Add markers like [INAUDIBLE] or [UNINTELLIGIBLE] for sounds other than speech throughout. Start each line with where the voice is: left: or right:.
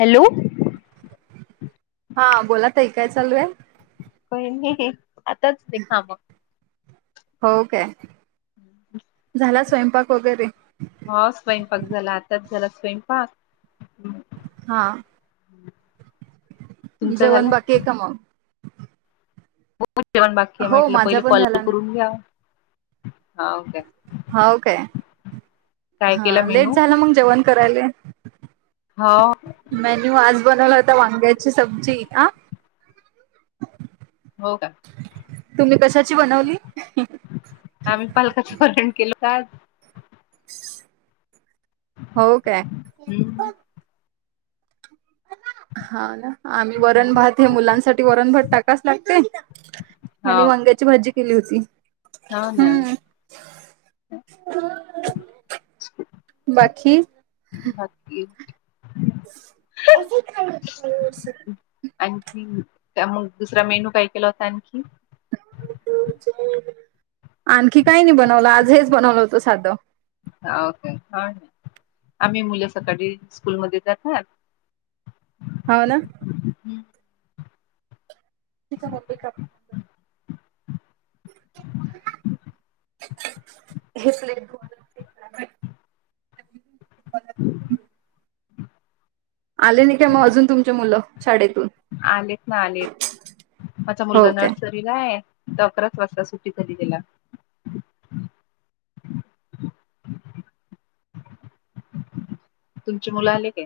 left: Hello.
right: हा बोला तई काय चालू आहे.
left: काही नाही आताच झाली काम.
right: हो काय झाला स्वयंपाक वगैरे.
left: हो स्वयंपाक झाला आताच झाला स्वयंपाक.
right: हा.
left: तुमचा
right: जेवण
left: झाला
right: बाकी आहे का मग?
left: पण बाकी
right: हो
left: म्हटलं
right: माझा
left: पहिले
right: पण
left: कॉल
right: झाला ना
left: करून घ्या हा काय.
right: हो काय
left: काय केला
right: हा लेट
left: मेनू
right: झालं मग जेवण करायला.
left: हो.
right: मेन्यू आज बनवला होता वांग्याची सब्जी आ.
left: हो का
right: तुम्ही कशाची बनवली?
left: आम्ही पालकाचं वरण केलं होतं आज.
right: हो काय. हा ना आम्ही वरण भात हे मुलांसाठी वरण भात टाकाच लागते. आणि वांग्याची भाजी केली होती.
left: हा ना.
right: हम्म बाकी
left: बाकी
right: [UNINTELLIGIBLE]
left: आणखी त्या मग दुसरा मेनू काय केला होता आणखी.
right: आणखी काही नाही बनवलं आज हेच बनवलं होतं साधं.
left: ओके हा. आम्ही मुलं सकाळी स्कूलमध्ये जातात.
right: होव ना.
left: [INAUDIBLE]
right: [UNINTELLIGIBLE] [UNINTELLIGIBLE] [UNINTELLIGIBLE] आले नाही का मग अजून तुमच्या मुलं शाळेत.
left: आलेत ना आलेत माझा
right: हो
left: मुलगा
right: काय
left: नर्सरीला आहे. तर अकराच वाजता सुटी झाली गेला. तुमची मुलं आले का?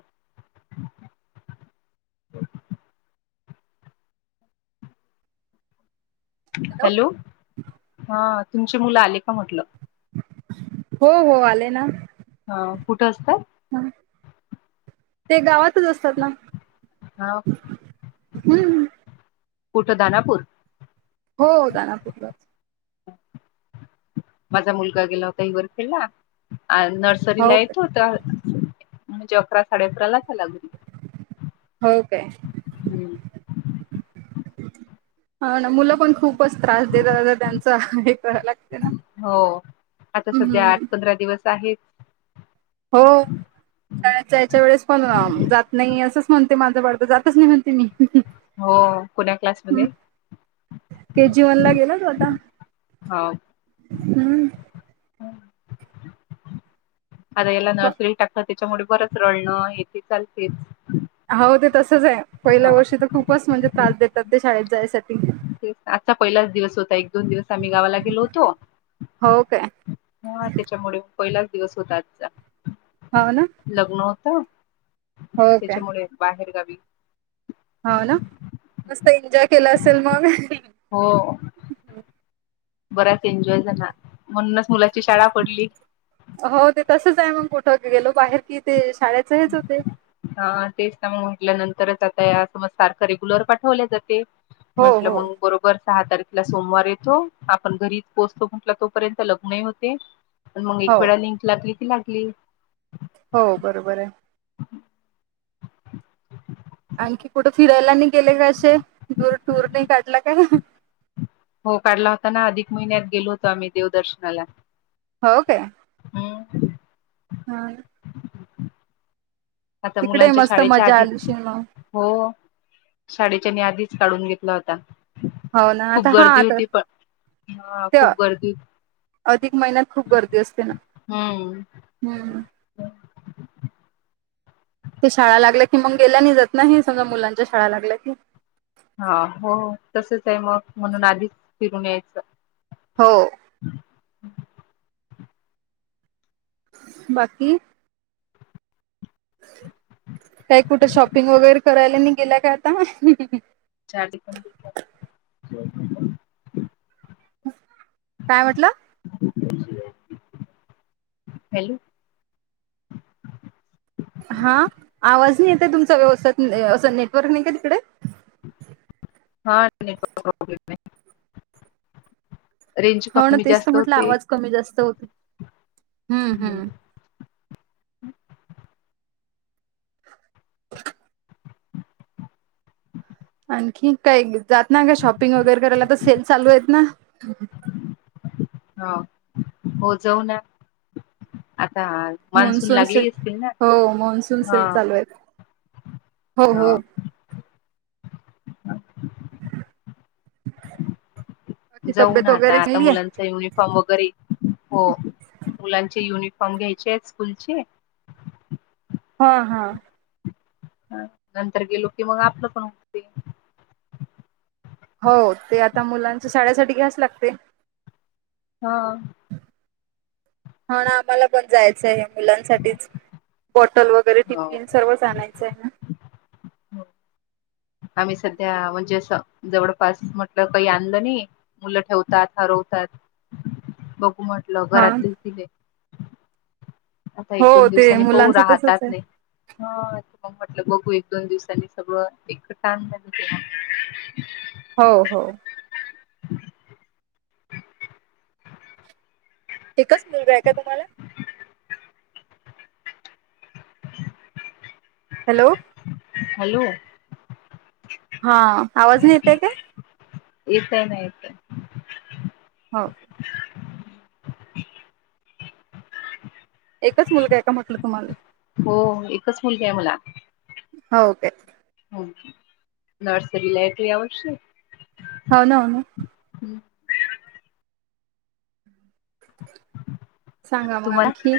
left: हॅलो हा तुमचे मुलं आले का म्हटलं
right: हो हो आले ना
left: हा कुठं असतात.
right: ह ते गावातच असतात ना
left: हा.
right: हम्म
left: कुठं दनापूर.
right: हो दानापूरला.
left: माझा मुलगा गेला होता हिवर खेळला नर्सरीला
right: हो काय
left: येतो होता म्हणजे अकरा साडे अकरा ला आला घरी.
right: हो काय.
left: हमम..
right: [INAUDIBLE] हा ना मुलं पण खूपच त्रास देतात त्यांच हे करां लागते ना.
left: हो आता सध्या आठ
right: हम्म
left: पंधरा दिवस. आहेत.
right: होय.. जा जायाच्या वेळेस पण जात नाही असंच म्हणते माझं बाडगं जातच नाही म्हणते मी.
left: हो कोण्या
right: हम
left: क्लासमध्ये?
right: ते जेवायला गेलेत आता.
left: होय.
right: हमम.
left: आता याला नर्सरीला टाकत त्याच्यामुळे बरच रडणं हे ते चालते.
right: हो ते तसच आहे, पहिल्या वर्षी तर खूपच म्हणजे त्रास देतात ते शाळेत जायसाठी.
left: तेच आजचा पहिलाच दिवस होता एक दोन दिवस आम्ही गावाला गेलो होतो
right: हो काय
left: हा त्याच्यामुळे, पहिलाच दिवस होता आजचा
right: हो ना
left: लग्न होत.
right: हो
left: त्याच्यामुळे बाहेर गावी
right: हा ना मस्त एन्जॉय केला असेल मग.
left: हो बराच एन्जॉय झाला म्हनूनच मुल
right: हो ते तसच आहे, मग कुठं गेलो बाहेर कि ते शाळेच हेच होते
left: हा तेचत म म्हंटलं नंत तरच आता या समज सारखं रेग्युलर पाठवल्या जाते
right: हो
left: म्हटलं
right: हो
left: मग बरोबर सहा तारीखला सोमवार येतो, आपण घरी पोहोचतो म्हटलं तोपर्यंत लग्नही होते. मग
right: हो
left: एक वेळा लिंक लागली की लागली.
right: हो बरोबर आहे. आणखी कुठं फिरायला नाही गेले का असे दूर, टूर नाही काढला का?
left: हो काढला होता ना अधिक महिन्यात गेलो होतो, आम्ही देवदर्शनाला.
right: हो का
left: हम्म.
right: हा!
left: [INAUDIBLE] आता
right: तिकडे
left: मुलांच्या
right: मस्त
left: शाळेच्या
right: मजा
left: आधी,
right: आलीशी मग
left: हो शाळेच्या नी आधी काढून घेतला होता.
right: हो ना आता
left: खूप
right: हा
left: गर्दी
right: आता
left: होती पण, हा
right: ते
left: खूप गर्दी
right: अधिक महिन्यात खूप गर्दी असते ना
left: हम्म.
right: हूं! ते शाळा लागल्या की मग गेल्या नि जात नाही हे सगळं मुलांच्या शाळा लागल्या की
left: हा हो तसच आहे मग, म्हणून आधीक फिरून यायचं.
right: हो!
left: [INAUDIBLE]
right: बाकी. काय कुठे शॉपिंग वगैरे करायला नही गेला का आता.
left: चारिक [UNINTELLIGIBLE]
right: काय म्हटलं?
left: हॅलो!
right: हा आवाज नही येत हे तुमचा व्यवस्थत असं नेटवर्क नही का तिकडे? [UNINTELLIGIBLE]
left: हा नेटवर्क प्रॉब्लेम ये. रेंज
right: हो ना
left: कमी
right: तेच तर
left: जास्त
right: म्हटलं
left: होते. [INAUDIBLE]
right: आवाज कमी जास्त होते हम्म हम्म आणखी काय जात ना काय शॉपिंग वगैरे करायला त सेल चालू आहेत ना [UNINTELLIGIBLE]
left: हो हो जाऊ न्या आ मान्सून लागले असतील ना
right: हो मान्सून
left: हा!
right: सेल चालू आहेत हो हो!
left: हा
right: बाकी
left: जाऊन
right: तब्येत
left: आता,
right: वगैरे
left: आता
right: चांगली आहे
left: मुलांचा युनिफॉर्म वगैरे हो मुलांचे युनि पाहून घ्यायचे आहेत स्कूलचे.
right: हा हा!
left: ह नंतर गेलो की मग आपलं पण होते.
right: हो ते आता मुलांच शाळे साठी घ्याच लागतय.
left: हा!
right: हो नां आम्हाला पण जायचं आहे मुलांसाठीच बॉटल वगैरे
left: हो
right: टिफिन सर्वच आणायचं आहे ना.
left: आम्ही सध्या म्हणजे असं जवळपास म्हटलं काही आणलं नही, मुलं ठेवतात हरव बघू म्हटलं
right: हा
left: घरातलीच दीले आता एक
right: हो
left: दोन
right: ते
left: दिवसांनी पऊ
right: मुलांचं
left: राहतात
right: तसच आहे
left: नही म्हटलं बघू एक दोन दिवसांनी सगळं एक टाम झालं तेव्हा
right: हो हो. एकच मुलगा आहे का तुम्हाला?
left: [UNINTELLIGIBLE]
right: हॅलो
left: हॅलो
right: हां आवाज नाही येतोय काय?
left: येत आहे ना येत हाय.
right: हो. एकच मुलगा आहे का म्हटलं तुम्हाला?
left: हो एकच मुलगी आहे मला.
right: हो काय?
left: हं नर्सरी लायटि आवडशी
right: होन ना हो ना.
left: [INAUDIBLE]
right: सांगा मग
left: तुम्हाला
right: आणखी?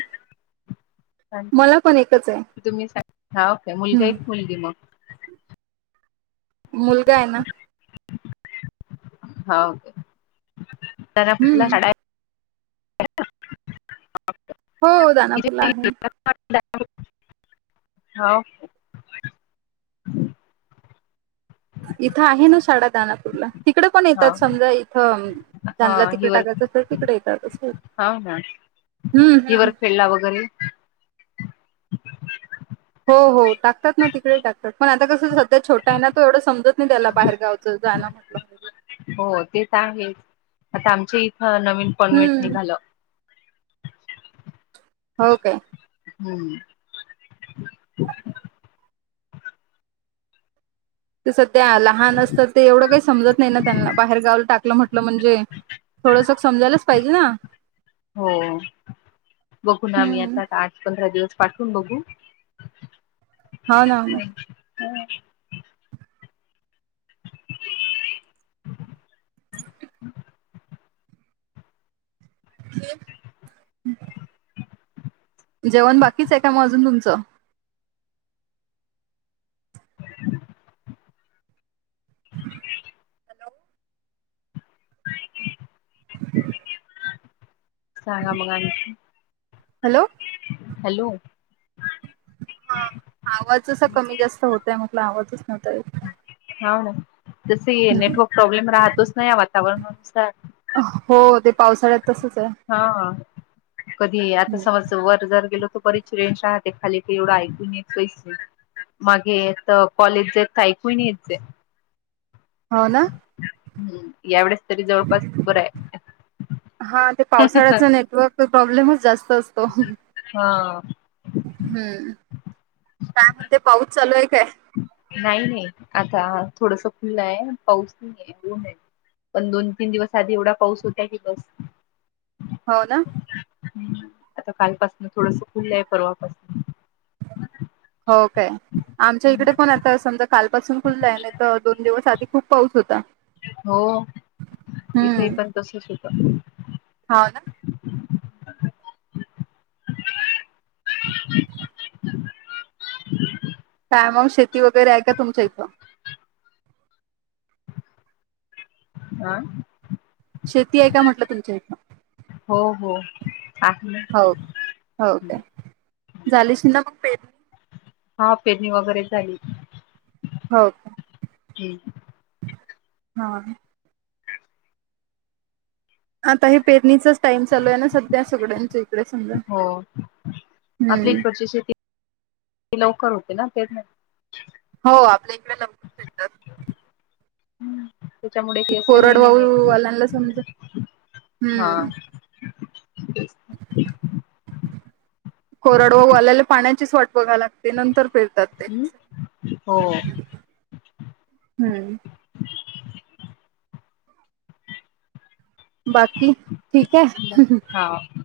right: मला पण एकच आहे.
left: तुम्ही हा ओके मुलगा आहे
right: हम्म
left: का मुलगी मग?
right: मुलगा आहे ना.
left: हां ओके
right: हम्म
left: [UNINTELLIGIBLE]
right: हो दानापूरला आहे
left: [UNINTELLIGIBLE] [UNINTELLIGIBLE] हो.
right: इथं आहे ना साडा दानापूरला तिकडे पण
left: हा
right: येतात समजा इथं त्यांनला
left: हा
right: तिकडे
left: हिवर
right: टाकायचं असेल तिकडे येतात असेल.
left: हिवर खेळला वगैरे
right: हो हो टाकतात ना तिकडे टाकतात पण आता कसं सध्या छोटा आहे ना तो एवढं समजत नाही त्याला बाहेर गावचं जा म्हटलं म्हणजे ते.
left: हो ते तर आहेच आता आमच्या इथं नवीन कॉन्व्हेट
right: हम्म
left: निघालं.
right: हो काय?
left: हम्म.
right: ते सध्या लहान असतं ते एवढं काही समजत नाही ना त्यांना बाहेर गावला टाकलं म्हटलं म्हणजे थोडस समजायलाच पाहिजे ना.
left: हो बघू ना आम्ही
right: हम्म
left: आता आठ पंधरा दिवस पाठवून बघू?
right: हो ना हो ना
left: हं
right: [INAUDIBLE] जेवण बाकीच आहे का मग अजून तुमचं?
left: [INAUDIBLE]
right: [INAUDIBLE]
left: [INAUDIBLE]
right: [INAUDIBLE]
left: सांगा मग आणखी?
right: हॅलो
left: हॅलो
right: आवाज असा कमी जास्त होतय म्हटलं [UNINTELLIGIBLE]
left: हो ना तसही नेटवर्क प्रॉब्लेम राहतोच नाही या वातावरणानुसार.
right: हो ते पावसाळ्यात तसच
left: हां कधी आता
right: आहे
left: समज वर जर गेलो तर [UNINTELLIGIBLE] ते खाली एवढं ऐकून येत मागे इथ कॉलेज जेथ ऐकून नाही येत.
right: हो ना
left: हम् यावेळेस तरी जवळपास बर आहे
right: हा ते पावसाळ्याचा नेटवर्क च प्रॉब्लेमच जास्त असतो
left: हा
right: हम्म काय म्हणते पाऊस चालू आहे काय
left: नाही नाही आता थोडस खुलं आहे पाऊस नाही आहे ऊन आहे पण दोन तीन दिवस आधी एवढा पाऊस होता की बस
right: हो ना
left: आता कालपासून थोडस खुललं आहे परवापासून
right: हो काय आमच्या इकडे पण आता समजा कालपसून खुल्लं आहे ना तर दोन दिवस आधी खूप पाऊस होता
left: हो इथे
right: हम्म
left: पण तसच होत
right: हो ना
left: [UNINTELLIGIBLE]
right: कायमग शेती वगैरे आहे का तुमच्या इथं
left: आ
right: शेती आहे का म्हटलं तुमचं हथनं
left: हो हो आहे ना
right: हो हो का झालीश ना मग पेरणी
left: हां पेरणी वगैरे झाली.
right: हो का हां. आता हे पेरणीचाच टाइम चालू आहे ना सध्या सगळ्यांच इकडे समजा.
left: हो आपल्या
right: हम्म
left: इकडची शेती लवकर होते ना पेरण्या?
right: हो आपल्या इकडे लवकर भेटतात.
left: हम्म त्याच्यामुळे
right: ते
left: की असं हे नाही
right: कोरडवाहू वाल्यांना समजा
left: आहे हा
right: हम्म
left: ब
right: कोरड वाहू वाल्याले पाण्याची स् वाट बघाय लाग ते नंतर फिरतात ते
left: हम्म हो
right: हम्म बाकी ठीक आहे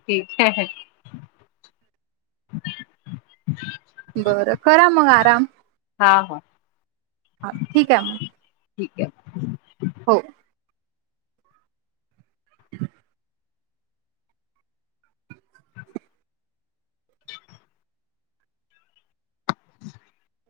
left: क ह
right: बरं खरा मग आराम
left: हा हा
right: हा ठीक आहे मग
left: ठीक आहे
right: हो हम
left: ह